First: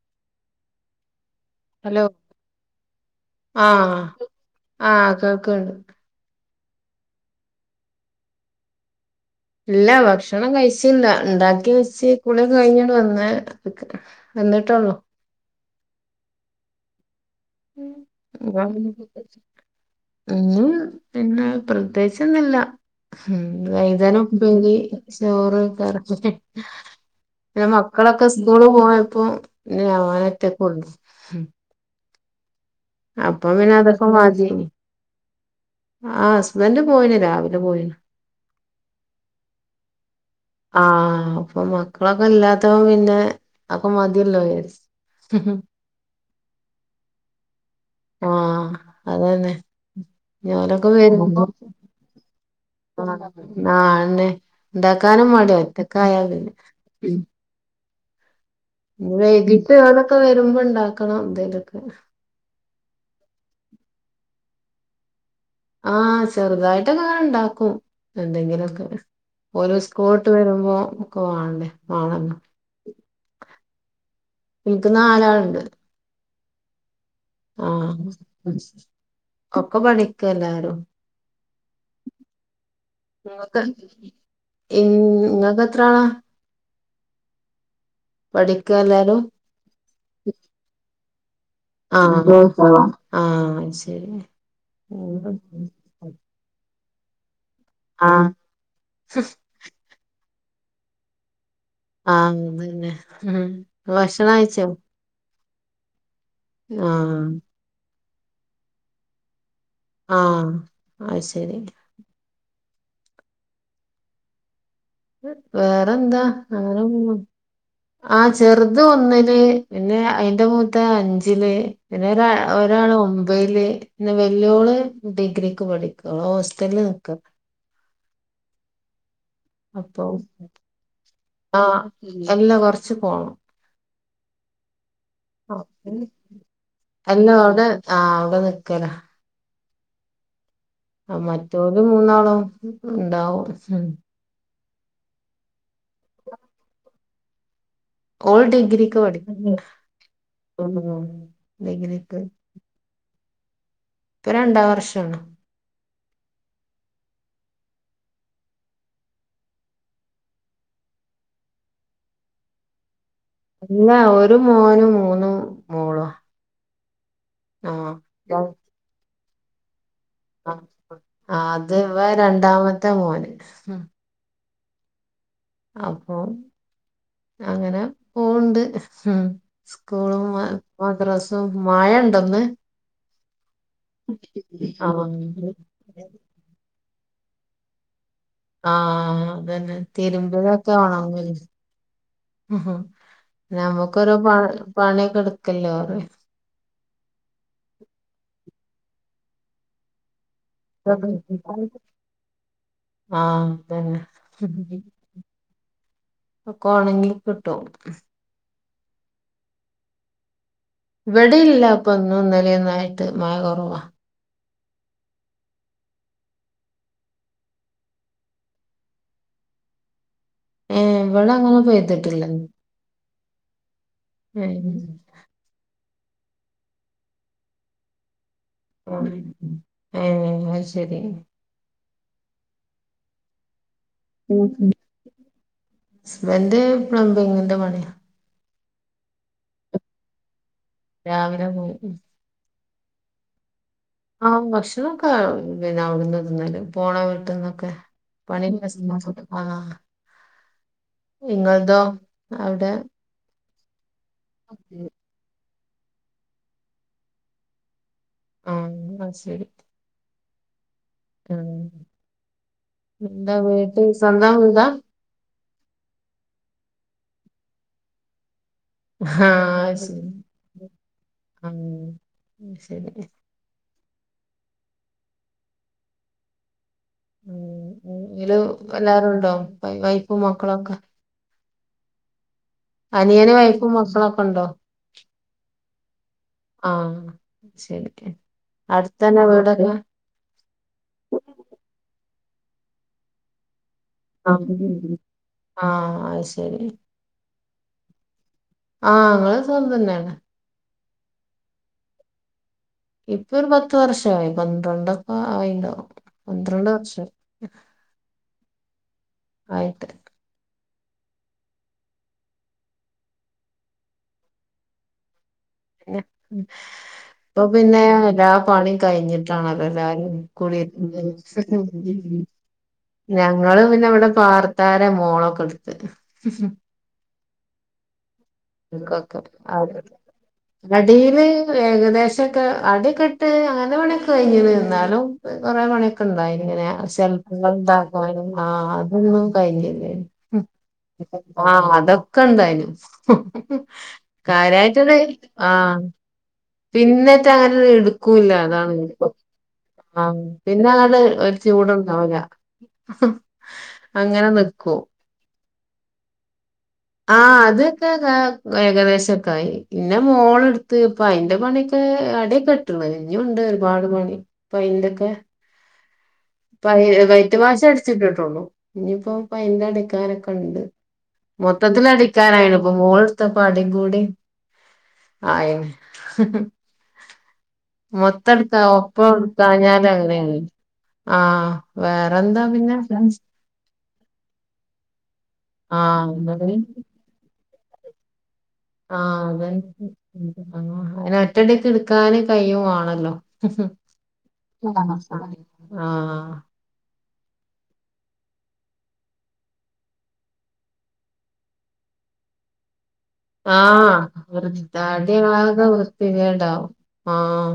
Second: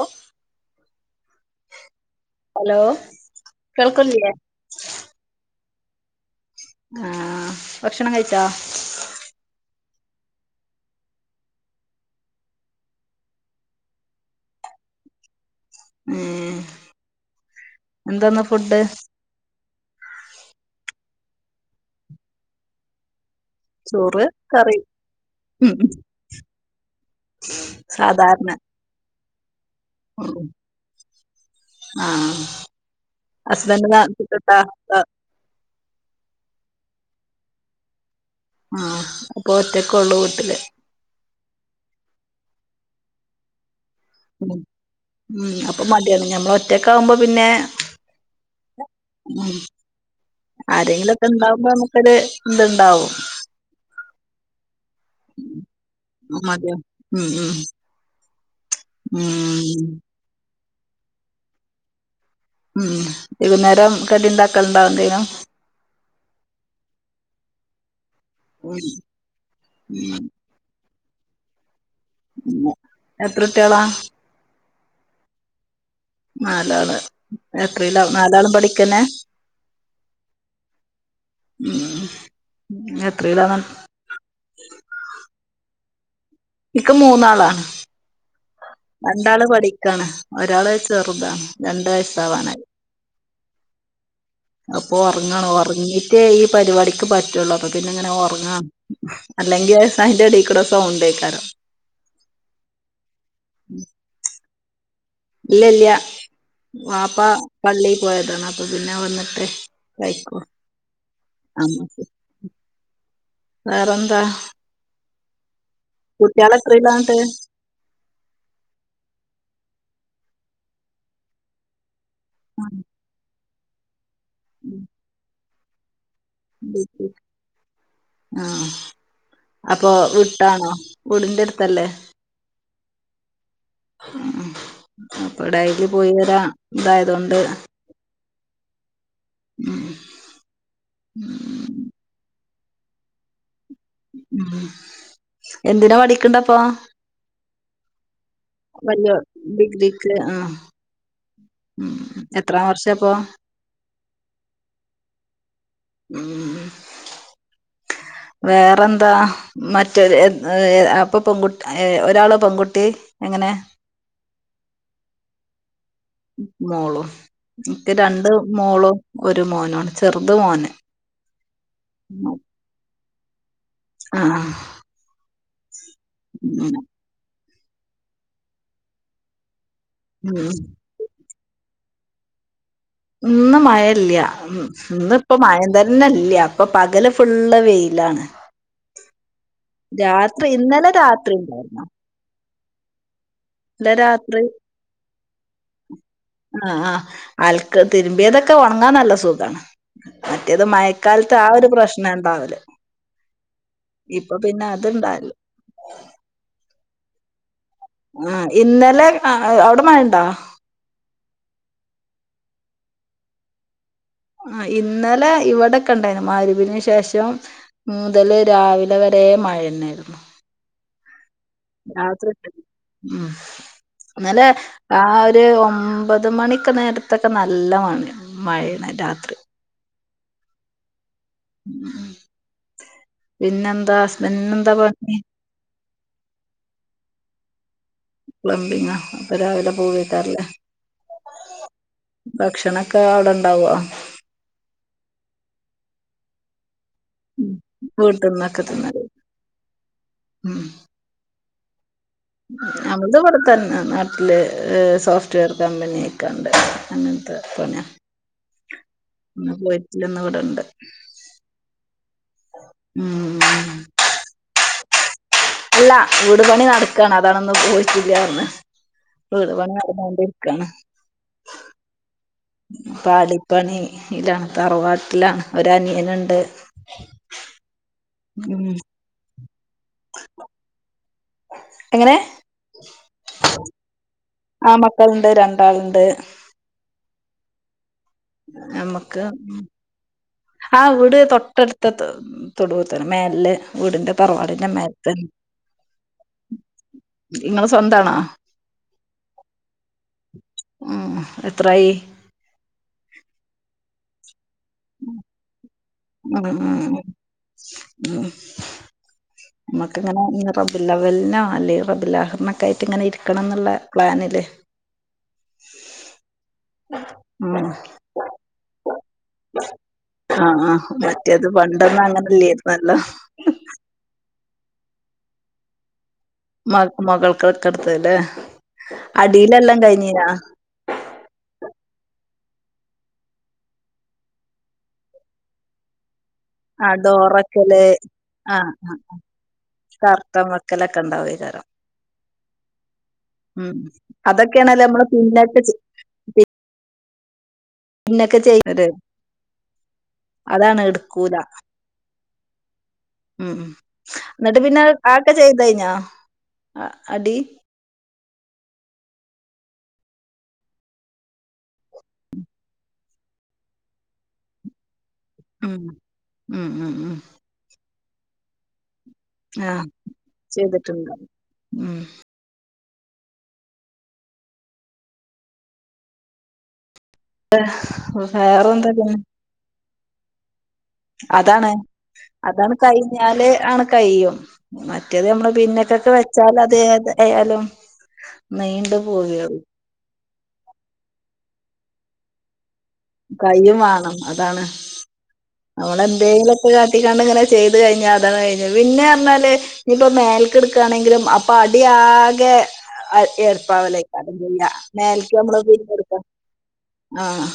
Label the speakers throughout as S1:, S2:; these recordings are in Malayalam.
S1: ഒഹ്
S2: ഹലോ
S1: ഹലോ
S2: ആഹ്
S1: കേൾക്കുന്നില്ലേ
S2: ആഹ് ക്കേൾക്ണ്ട്
S1: ആഹ് ഭക്ഷണം കഴിച്ചോ?
S2: ഇല്ല ഭക്ഷണം കഴിച്ചില്ല ഇണ്ടാക്കി വെച്ച് കൂളിഒക്കെ കഴിഞ്ഞോട്ട് വന്ന ക വന്നിട്ടെള്ളൂ
S1: ഏ
S2: [unintelligible] ഇന്നും പിന്നെ പ്രത്യഗിചെന്നു ഉം വൈതാന
S1: ചോറ്
S2: ഉപ്പേരി
S1: കറി
S2: ചോറ്
S1: ഉം
S2: ക്കറക്ക [unintelligible] പിന്നെ മക്കളൊക്കെ
S1: സാധാരണ
S2: സ്കൂള് പോയപ്പോ
S1: ഉം
S2: രാനറ്റൊക്കെ ഉള്ളു ഉം
S1: ആഹ്
S2: പിന്നെ
S1: ഹസ്ബെൻ് നാ [unintelligible]
S2: ആ ഹസ്ബന്ഡറ് പോയിണ് രാവിലെ പോയിന്
S1: ആഹ അപ്പൊ ഒറ്റക്ക ഉള്ളൂ വീട്ടില്
S2: ആഹ അപ്പൊ മക്കളൊക്കെ ഇല്ലാത്തപ്പ പിന്നെ അപ്പ മ
S1: ഉ ഉ അപ്പൊ മടിയാന് ഞമ്മൾ ഒറ്റക്ക ആകുമ്പോ പിന്നെ
S2: ആഹ് അതന്നെ
S1: ഉം
S2: ഞാനൊക്കെ
S1: ആരെങ്കിലൊക്കെ
S2: വരുമ്പോ
S1: ഇണ്ടാവുമ്പോ നമുക്കൊരു ഇത്ണ്ടാവും
S2: അഹ്‌ അഹന്നെ ഇണ്ടാക്കാനും മടിയ ഒറ്റക്കയാൽ
S1: മടിയാ
S2: ഉ
S1: ഉം ഉം
S2: ന്നി വേകീട്ട്
S1: ഉം
S2: ഓലൊക്കെ വരുമ്പോ ഇണ്ടാക്കണം എന്തേലൊക്കെ
S1: ഉം വൈകുന്നേരം കടിണ്ടാക്കലുണ്ടോ എന്തേങ്കിലും
S2: ആഹ് ചെറുതായിട്ടൊക്കെ ഇങ്ങനെ ഇണ്ടാക്കും
S1: ഉം
S2: എന്തെങ്കിലുക്കെ ഓൽ സ്കൂട്ട് വിട്ട് വരുമ്പോ ഒക്കെ വണ്ണ്ടേ വന്നല്ലോ
S1: എത്ര കുട്ടികളാ
S2: എനിക്ക് നാലാളുണ്ട്
S1: നാലാൾ
S2: ആഹ ഒക്കെ പണിക്ക എല്ലാരും
S1: മ്
S2: ഇങ്ങക്ക് ഈൻ ഇങ്ങക്ക് എത്രള
S1: ഇക്ക് മൂന്നാളാണ്.
S2: പഠിക്ക എല്ലാരും
S1: രണ്ടാള് പഠിക്കാണ് ഒരാള് ചെറുതാണ് രണ്ട്
S2: ആഹ്
S1: വയസാവാനായി.
S2: ആഹ് അഹ്‌ ശരി.
S1: അപ്പൊ ഒറങ്ങണ് ഉറങ്ങീട്ടേ ഈ പരിപാടിക്ക് പറ്റുള്ളൂ അപ്പ പിന്നെങ്ങനെ
S2: ആഹ്
S1: ഒറങ്ങ. അല്ലെങ്കിൽ അഹ്‌ ആയിന്റ എടേക്കുടെ സൗണ്ടേക്കാരം.
S2: ആഹ് അതന്നെ നിങ്ങൾ ഭക്ഷണം കയിച്ചോ?
S1: ഇല്ല ഇല്ല
S2: ആഹ്
S1: വാപ്പാ പള്ളി പോയതാണ് അപ്പൊ പിന്നെ വന്നിട്ടേ. കഴിക്കോ
S2: ആഹ് അത് ശരി
S1: ആ [unintelligible] വേറെന്താ?
S2: വേറെന്താ
S1: കുട്ട്യാള്
S2: അങ്ങനെ
S1: എത്രയിലാ ന്നട്ട്
S2: പോവുന്നു ആഹ് ചെറുത് ഒന്നില് പിന്നെ അയിന്റെ മൂത്തത് അഞ്ചില്. പിന്നെ ഒരാ ഒരാള് ഒമ്പൊയില് വല്യോള് ഡിഗ്രിക്ക് പഠിക്ക ഓള് ഹോസ്
S1: ആഹ്. അപ്പൊ വിട്ടാണോ? വീടിന്റെ അടുത്തല്ലേ?
S2: എല്ലാ കൊർച്ച് പോണം.
S1: ഉം അപ്പൊ ഡൈയില് പോയി വരാ
S2: അല്ല
S1: ഇതായതോണ്ട്.
S2: അവിടെ ആഹ് അവിടെ നിക്കലാ
S1: ഉം
S2: ആ മറ്റൊര് മൂന്നാളും ഇണ്ടാവും.
S1: ഉ എന്തിനാ പഠിക്കണ്ടപ്പൊ.
S2: ഓള് ഡിഗ്രിക്ക്
S1: വല്ല്യോ
S2: പഠിക്കാ
S1: ഡിഗ്രിക്ക് ആഹ്
S2: ഉം
S1: മ്
S2: ഡിഗ്രിക്ക്
S1: [unintelligible] എത്രാം വർഷ ഇപ്പോ?
S2: ഇപ്പ രണ്ടാം വർഷാണ്.
S1: മ് വേറെന്താ? മറ്റ [unintelligible] അപ്പ പെൺ കുട് ഏ ഒരാളോ പെൺകുട്ടി എങ്ങനെ?
S2: അല്ല ഒരു മോനും മൂന്നു മോളും.
S1: മോളും ഇൻക്ക്
S2: ആഹ്
S1: രണ്ട് മോളും ഒരു മോനു ആണ്.
S2: ആ അത് ഇവൻ രണ്ടാമത്തെ മോന് മ്
S1: ആഹ്
S2: അപ്പോ
S1: മ്
S2: അങ്ങനെ പോവ്ണ്ട് മ് സ്കൂളും മാ
S1: ഉം.
S2: മദ്രസും മയ ഇണ്ടോ ഇന്ന്?
S1: ഇന്ന് മയ ഇല്ല
S2: ആഹ്
S1: ഇന്ന് ഇപ്പ മയ തന്നെ ഇല്ല്യാ. ഇപ്പ പകല് ഫുള്ള് വെയിലാണ്.
S2: ആഹ് അതന്നെ
S1: രാത്രി
S2: തിര്മ്പലൊക്കെ
S1: ഇന്നലെ
S2: ഒണങ്ങി.
S1: രാത്രി ഉണ്ടായിരുന്നു ഇന്നലെ
S2: നമ്മുക്കൊരു പ
S1: രാത്രി
S2: പണിയൊക്കെ എടുക്കല്ലോറിയാ.
S1: ആഹ് ആഹ് അൽക്ക് തിരുമ്പിയതൊക്കെ ഒണങ്ങാൻ നല്ല സുഖാണ്. മറ്റേത് മയക്കാലത്ത് ആ ഒരു പ്രശ്ന ഇണ്ടാവല്.
S2: ആഹ് അതന്നെ
S1: അത്ണ്ടാവലില്ല
S2: ഒക്കെ ഒണങ്ങി കിട്ടും.
S1: ആഹ് ഇന്നലെ ആ അവിടെ മയണ്ടോ?
S2: ഇവിടെയില്ല അപ്പ ഇന്നും ഇന്നലേം ഒന്നും ആയിട്ട് മയ കൊറവാ.
S1: ആഹ് ഇന്നലെ ഇവിടെ കണ്ടായിരുന്നു [unintelligible] ശേഷം. മുതല് രാവിലെ വരെ മഴ തന്നെയായിരുന്നു.
S2: ഏഹ് ഇവിടെ അങ്ങനെ പെയ്തിട്ടില്ല
S1: രാത്രി [unintelligible] മ്
S2: ഏ
S1: ഇന്നലെ ആ ഒര് ഒമ്പ ത് മണിക്ക് നേരത്തൊക്കെ നല്ല [unintelligible] രാത്രി
S2: [unintelligible] എഹ് അത് ശെരി.
S1: മ് പിന്നെന്താ സ്
S2: ഹസ്ബൻഡ് പ്ലംബിങിന്റെ പണിയ.
S1: പ്ലംബിങ്ങ അപ്പ രാവിലെ [unintelligible]
S2: രാവിലെ പോകും, മ്
S1: ഭക്ഷണക്കെ അവ്ടെണ്ടാവോ?
S2: ആഹ് ഭക്ഷണൊക്കെ പിന്നെ അവ്ട്ന്ന് തിന്നല്, പോണ [unintelligible] പണി
S1: വീട്ടിന്നൊക്കെ തിന്നത്
S2: [unintelligible] ആഹ് ഇങ്ങൾതോ?
S1: ഞമ്മൾത് ഇവ്ട തന്നെ നാട്ട്ല് സോഫ് റ്റ് വെയർ കമ്പനി ഒക്കെ ഒണ്ട്, അങ്ങൻത്ത പണിയ,
S2: ആ അത്
S1: ഇന്ന് പോയി ഇല്ല ഇന്ന് ഇവ്ട ഉണ്ട്.
S2: ആഹ് എന്താ
S1: ഉം
S2: വീട്ട് സ്വന്തം [unintelligible]
S1: അല്ല വീട് പണി നടക്കാണ്, അതാണ് ഇന്ന് പോയിട്ടില്ല പറഞ്ഞെ.
S2: ഹാ അയ്ശെരി [unintelligible]
S1: പാടിപ്പണിയിലാണ് തറവാട്ട്ലാണ് ഒരനിയന്ണ്ട്.
S2: [unintelligible] എല്ലാരുണ്ടോ വൈ വൈഫും മക്കളൊക്കെ.
S1: എങ്ങനെ?
S2: അനിയന് വൈഫും മക്കളൊക്കണ്ടോ?
S1: ആഹ് മക്കള്ണ്ട് രൺ
S2: ആഹ് ശരി. അട്ത്തന്നെ വീടൊക്കെ?
S1: ആഹ് വീട് തൊട്ടട്ത്ത തൊ തൊടുതന്നെ മേലെ. വീട്ന്റെ തറവാടിന്റെ
S2: ആഹ്
S1: ഇമ്മര്ത്തൻ.
S2: അത് ശരി
S1: നിങ്ങെള് സ്വന്താണോ?
S2: ആഹ് ങ്ങള് സ്വന്തന്നേണ്.
S1: ഉംഹ് എത്രായി?
S2: ഇപ്പോര് പ ത്ത് വർഷായി. പന്ത്രണ്ടൊക്കെ ആയിണ്ടാവും
S1: ഉം ഉം
S2: പന്ത്രണ്ട് വർഷം.
S1: ഉം ഉം
S2: ആയ്
S1: മക്ക്ങ്ങനെ ന്ന് റബീഉൽ അവ്വൽനോ അല്ലെയി റബീഉൽ ആഹിർനൊക്കായ്റ്റ്ങ്ങനെ ഇരിക്കണം ന്ന്ള്ള പ്ലാന്ല്.
S2: ഇപ്പ
S1: ഉം
S2: പിന്നെ എല്ലാ പണീം കയ്ഞ് ട്ടാണല്ലോ എല്ലാരും
S1: ആഹ് ആഹ്
S2: കുടിര്നെ.
S1: മറ്റേത് പണ്ടൊന്നും അങ്ങനെല്ലേരുന്നല്ലോ
S2: ഞ ങ്ങള് പിന്നെ ഇവടെ പാർത്താരേ മോളൊക്കെ ഇട്ത്തത്.
S1: മാക്കും മകൾക്കട്കട്ത്തല്ലെ. അടീലെല്ലാം കയ്ഞ്ഞീനാ?
S2: അടീല് ഏകദേശൊക്കേ അട്യൊക്കെട്ട് അങ്ങനെ പണ്യൊക്കെ കയ്ഞ്ണ് ഇന്നാലും കൊറെ പണ്യൊ ക്കെണ്ടായ്നി ങ്ങനെ
S1: ആഹ്
S2: ഷെൽഫ്കള്
S1: ഡോറക്കല്
S2: ഉണ്ടാക്കാനും ആഹ് അതൊന്നും കഴിഞ്ഞില്ലേനി. ഉം
S1: കർട്ടൻ വെക്കലൊക്കെ
S2: ആഹ് അതൊക്കെണ്ടായ്നി.
S1: ഉംഹ് അതക്കേണല്ലോ നമ്മള് പിന്നേട്ടച്ച്
S2: പിന്നെറ്റെ അങ്ങനെ ഇട്ക്കൂല്ല
S1: പിന്നൊക്കെ
S2: അതാണ്
S1: ചെയ്യല്
S2: ഞ്ഞിപ്പം ആഹ് പിന്നങ്ങട് ഒര് ചൂട്ണ്ടാവുല.
S1: ഉംഹ് ന്നട്ട്
S2: നിക്കും
S1: പിന്നെ അഹ് ആക്കെ ചെയ്തയ്ഞ്ഞോ?
S2: ആഹ് അത്ക്കേ ദാ ഏകദേശൊക്കായി. പിന്നെ മോള്ട്ത്ത് ഇപ്പോ അയ്ന്റെ പണിയൊക്കെ അട്യൊക്ക ട്ട്ണ്. ഇഞ്ഞുണ്ട് ഒര്പാട് പണി പയ്ൻ്റൊക്കെ.
S1: ഉംഹ്
S2: പൈ വെയ്റ്റ് വാഷ് അട്ച്ച്ട്ട്ട്ടോള്ളൂ. ഇഞ്ഞിപ്പോം
S1: ആഹ്
S2: പൈൻ്റടിക്കാനൊക്കെണ്ട്.
S1: ചെയ്തിട്ടുണ്ട് ഉം
S2: മൊത്തത്തിലടിക്കാനായ്ണ് പ്പം മോൾ ത്തെപ്പ അടിം കൂടിം ആയീണ്. മൊത്തട്താ
S1: വേറെന്താ
S2: ഒപ്പ
S1: പിന്നെ
S2: ഇട്ക്കാഞാല് അങ്ങനേണ്.
S1: അതാണ്. അതാണ്
S2: പിന്നെ
S1: കയിഞ്ഞാല് ആണ് കയ്യും. മറ്റേത് ഞമ്മള് പിന്നക്കക്ക്
S2: ആഹ് എന്നാ പിന്നെ
S1: വെച്ചാല് അത് ഏതായാലും
S2: ആഹ് അതൻ [unintelligible] അതയ്‌ന് ഒറ്റടിക്ക് ഇട്ക്കാന് കയ്യും വേണല്ലോ.
S1: കയ്യും വാണം. അതാണ്.
S2: ആഹ്
S1: അവ്ടെന്തേങ്കിലൊ ത്തേ കാട്ടിക്കാണ്ടിങ്ങനെ ചെയ്ത് കഴിഞ്ഞാ അതാണ് കഴിഞ്ഞു. പിന്നേ പർഞ്ഞാല് ഇനിപ്പൊ മേലക്ക് ഇട്ക്കാണെങ്കിലും അപ്പൊ അടി ആകെ അഹ്
S2: ആഹ്
S1: എര്പ്പാവലേക്കാരം
S2: വൃത്തി
S1: ചെയ്യ. മേലക്ക്
S2: തടിയാകെ
S1: ഞമ്മളത് പിന്നെട്ക്കാ
S2: വൃത്തികേടാവും ആഹ്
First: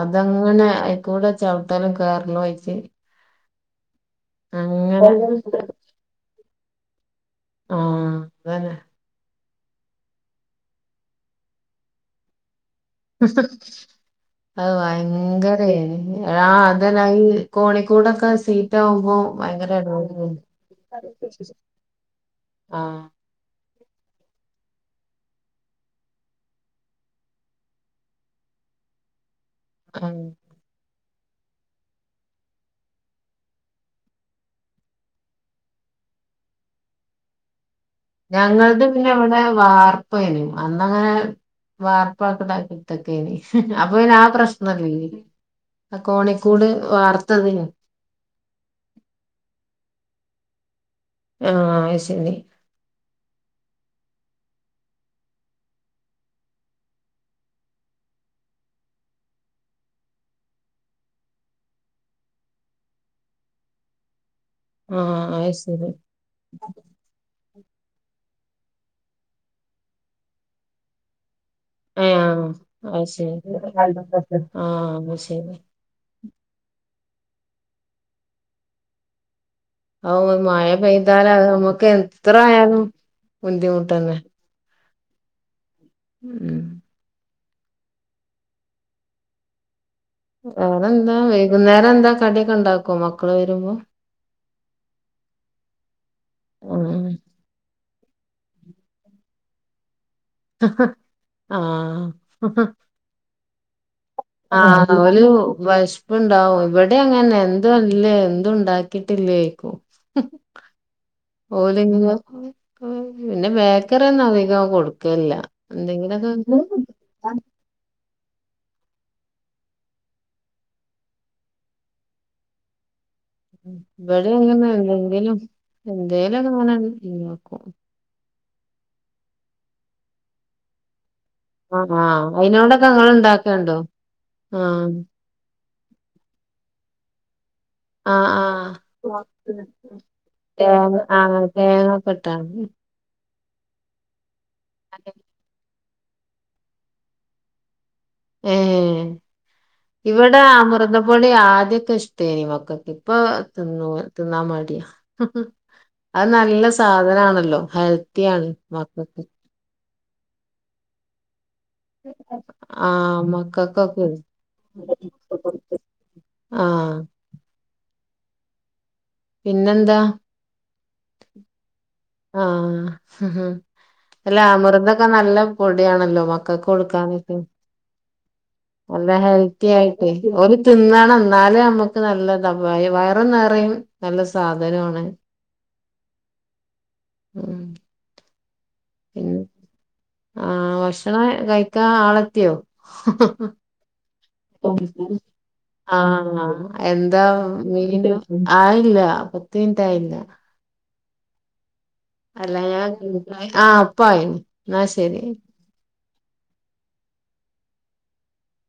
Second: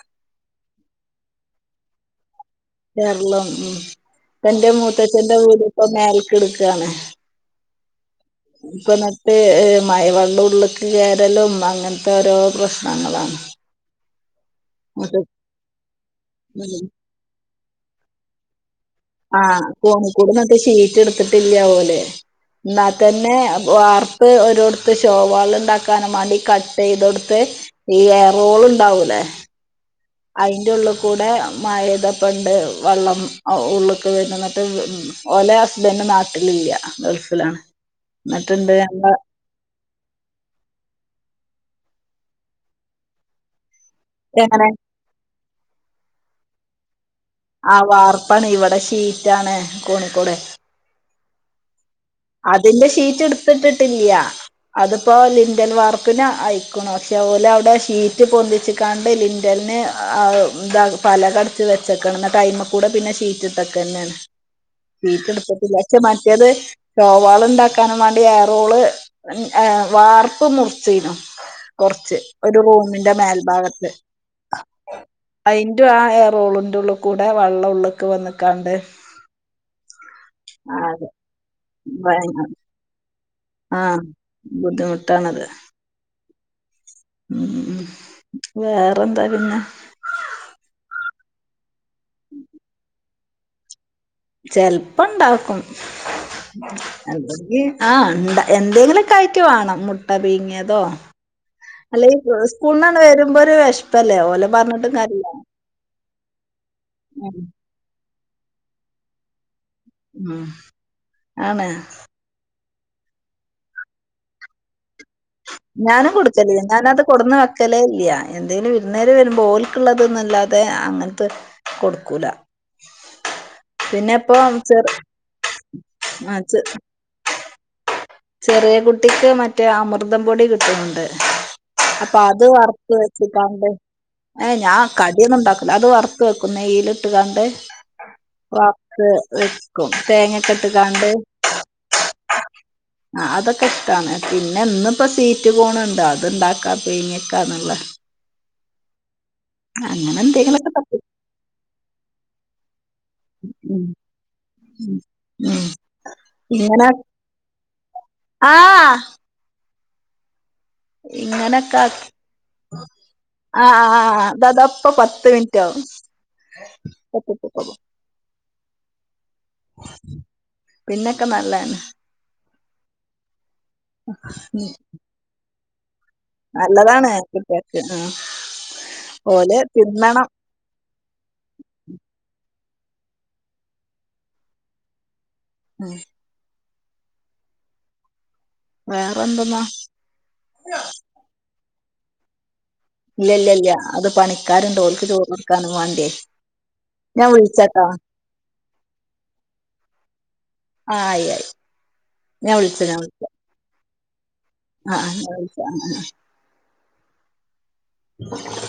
S2: അതങ്ങനെ അയ്കൂടെ ചവിട്ടലും കേറലും ആയ്റ്റ്
S1: കേറലും ഉം. ഇപ്പെന്റെ മൂത്തച്ഛന്റെ
S2: അങ്ങനെ
S1: വീട് പ്പം മേലക്ക് ഇട്ക്കാണ്.
S2: ആഹ്. അതന്നെ
S1: ഇപ്പ ന്നട്ട് ഏഹ് മഴവെള്ളം ഉള്ള്ക്ക് കേരലും അങ്ങൻത്തെ ഓരോ പ്രശ്
S2: അത്
S1: എന്നിട്ട്
S2: ഭയങ്കരേനി ആഹ് അതന്നെ അഹ് കോണിക്കൂടൊക്കെ സീറ്റാവും
S1: ആഹ് കോണിക്കൂട് ന്ന്ട്ട് ഷീറ്റ് ഇടുത്തിട്ടില്ല ഓലെ
S2: ആഹ്
S1: ന്നാതന്നേ വാർത്ത് ഒരോട്ത്ത് ഷോവാള് ണ്ടാക്കാനും മാണ്ടി കട്ടയ്തൊട്ത്ത് ഈ ഏ റോള് ണ്ടാവൂലേ.
S2: ആഹ്.
S1: അയ്ൻ്റെ ഉള്ള് കൂടെ മയയ്തപ്പണ്ട് വള്ളം ഉള്ള്ക്ക് വര്ണു ന്ന്ട്ട് ഓലെ ഹസ്ബൻഡ് നാട്ടിലില്ല്യ ഗൾഫിലാണ്. എന്നിട്ടുണ്ട്
S2: ഞങ്ങൾടെ പിന്നെ
S1: ഞമ്മ
S2: ഇവടെ വാർപ്പേനു അന്നങ്ങനെ വാർപ്പൊക്കെ [unintelligible] അപ്പൊ പിന്നെ ആ
S1: എങ്ങനെ
S2: പ്രശ്നല്ലേ കോണിക്കൂട് വാർത്തത്
S1: ആ വാർപ്പാണ് ഇവടെ ഷീറ്റാണ് കോണികൊട്
S2: ആഹ് അയ് ശരി.
S1: അതിന്റെ ഷീറ്റ് ഇട്ത്ത്ട്ട്ട്ടില്ല്യാ. അത്പോ ലിന്റെൽ വാർപ്പിന് അയ്ക്ക്ണു പക്ഷെ ഓല് അവടെ ഷീറ്റ് പൊന്തിച്ച് കാണ്ട് ലിന്റെൽന് അയ് ന്താ പലക അട്ച്ച് വെച്ച്ക്കാണ് ന്ന്ട്ട് അയ്മകൂടെ പിന്നെ ഷീറ്റ്ട്ട്ക്കന്നേണ്.
S2: ആഹ് അത്
S1: [unintelligible]
S2: ശരി
S1: പക്ഷെ മറ്റേത് ഷോവാള് ണ്ടാക്കാനും വേണ്ടി ഏറോള് വാർപ്പ് മുർച്ചീന്നു. കൊർച്ച്
S2: ഏഹ്
S1: ഒരു
S2: അത്
S1: റൂമിന്റെ
S2: ശരി
S1: മേൽഭാഗത്ത്
S2: ആഹ് അത് ശരി
S1: അയിൻ ആ ഏറോള്ന്റ് ഉള്ളുകൂടെ വള്ളം ഉള്ള്ക്ക് വന്ന്ക്കാണ്ട്
S2: ഔ മഴ പെയ്താല അയ്മ്മക്ക് എത്ര ആയാലും
S1: ആഹ്
S2: ബുദ്ധിമുട്ടന്നെ
S1: ബുദ്ധിമുട്ടാണത്.
S2: ഉം.
S1: ഉം വേറെന്താ പിന്നെ?
S2: വേറെ എന്താ വൈകുന്നേരം ന്താ കടിക്കെ ണ്ടാക്കുവോ മക്കള് വരുമ്പോ?
S1: ചെൽപ്പണ്ടാക്കും
S2: ഉം
S1: അല്ലെങ്കി ആഹ് ണ്ടാ എന്തെങ്കി ലൊക്കായ്റ്റ് വാണം മു ട്ട പീങ്യാതോ അല്ല
S2: ആഹ്
S1: ഈ സ്കൂൾന്നട് വരുമ്പോ ഒരു വേഷ്പല്ലേ ഓ
S2: ആഹ്, ഒരു വേഷ്പ്ണ്ടാവും ഇവടിം
S1: ഉം
S2: അങ്ങനെ തല്ലേ എന്തും ണ്ടാക്കിട്ടില്ലേയ്ക്കും.
S1: ഉം ആണ്
S2: ഓലെങ്ങ പിന്നെ ബേക്കറി ഒന്നും അധികം കൊടുക്കല്ല.
S1: ഞാനും കൊടുക്കലില്ലാ ഞാനത് കൊട്ന്ന് വെക്കലേ ഇല്ല്യാ, എന്തേലും വിര്ന്നേര് വരുമ്പോ ഓൽക്ക്ള്ളത് ന്നല്ലാതെ അങ്ങൻത്തെ കൊടുക്കൂലാ.
S2: ബടിം അങ്ങനെ എന്തേലും എന്തേലൊ
S1: ആഹ്
S2: ന്ന്ങ്ങനെ ണ്ടാക്കും.
S1: ചെറിയേ കുട്ടിക്ക് മറ്റേ അമൃതം പൊടി ക്ട്ട്ണ് ണ്ട്.
S2: ആഹ്
S1: അപ്പൊ
S2: ആഹ്
S1: അത്
S2: അയിനോടൊക്കെ
S1: വർത്ത്
S2: ഇങ്ങള്
S1: വെച്ച്ക്കാണ്ട്
S2: ഇണ്ടാക്കല്ണ്ടോ
S1: ഏഹ് ഞാ
S2: ആഹ്
S1: ക ടി ന്നുണ്ടാക്കൂലാ അത് വർത്ത് വെക്കും നെയ്യില്ട്ട് ങ്ങാണ്ട്
S2: ആഹ്
S1: വക്ക്
S2: ആഹ്
S1: വെക്കും തേങ്ങക്കെ ഇട്ട്ങ്ങാണ്ട്
S2: തേങ്ങക്കെ ഇട്ട്
S1: ആഹ് അതൊക്കെ ഇഷ്ടാണ്, പിന്നെ ന്ന്പ്പോ സീറ്റ് കോണ് ണ്ട് അത്ണ്ടാക്കാ പീങ്ങ്യക്കാന്ന്ള്ളേ
S2: ഏഹ്
S1: അങ്ങനെ
S2: ഇവടെ
S1: എന്തെങ്കിലൊക്കെ തട്ടി
S2: അമൃതപൊടി ആദ്യൊക്കെ ഇഷ്ടേനി മക്കക്ക്. പ്പൊ ത്
S1: ഉം
S2: ന്നൂ ത് ന്നാം മടിയാ.
S1: ഉം ഉം
S2: അത് ന്നല്ല
S1: ഇങ്ങനെ
S2: സാധനാണല്ലോ ഹെൽത്തി ആണ്
S1: ആ
S2: മക്കക്ക്.
S1: ഇങ്ങനെക്കെ
S2: ആഹ്
S1: ആഹ് ആ
S2: മക്കൾക്കൊക്കെ
S1: ആആ ത താപ്പൊ പത്ത് മിൻറ്റ് ആവും.
S2: ആഹ്
S1: [unintelligible]
S2: പിന്നെന്താ?
S1: പിന്നൊക്കെ നല്ലന്നെ
S2: ആഹ് അല്ല അമൃതൊക്കെ നല്ല പൊടിയണല്ലോ മക്ക ക്ക്
S1: നല്ലതാണ്
S2: കൊടുക്കാനൊക്കെ
S1: കുട്ടികൾക്ക് ആ
S2: നല്ല
S1: ഓല്
S2: ഹെൽത്തിയായിട്ടെ
S1: തിന്നണം
S2: ഓല് തിന്നണം ഇന്നാലേ നമ്മുക്ക് നല്ലതാ വയറും നിറയും നല്ല സാധനുവാണ്
S1: ഉം
S2: ഉം
S1: വേറെന്തെന്നാ?
S2: ആ ഭക്ഷണം കഴിക്കാനാളെത്തിയോ?
S1: ഇല്ല്യല്ല്യല്ല്യ അത് പണിക്കാര്ണ്ട് ഓൽക്ക് ചോറ്നൊട്ക്ക
S2: ആഹ് എന്താ
S1: വിളിച്ചട്ടോ
S2: മീണ്ട ആയില്ല പത്ത് മിനിറ്റായില്ല
S1: ആയി ആയി
S2: അല്ല ഞാൻ ആഹ് ഇപ്പായീണ്
S1: ആഹ് ഇന്നാ വിളിച്ചാ ഹ ഹ ഹാ [inaudible]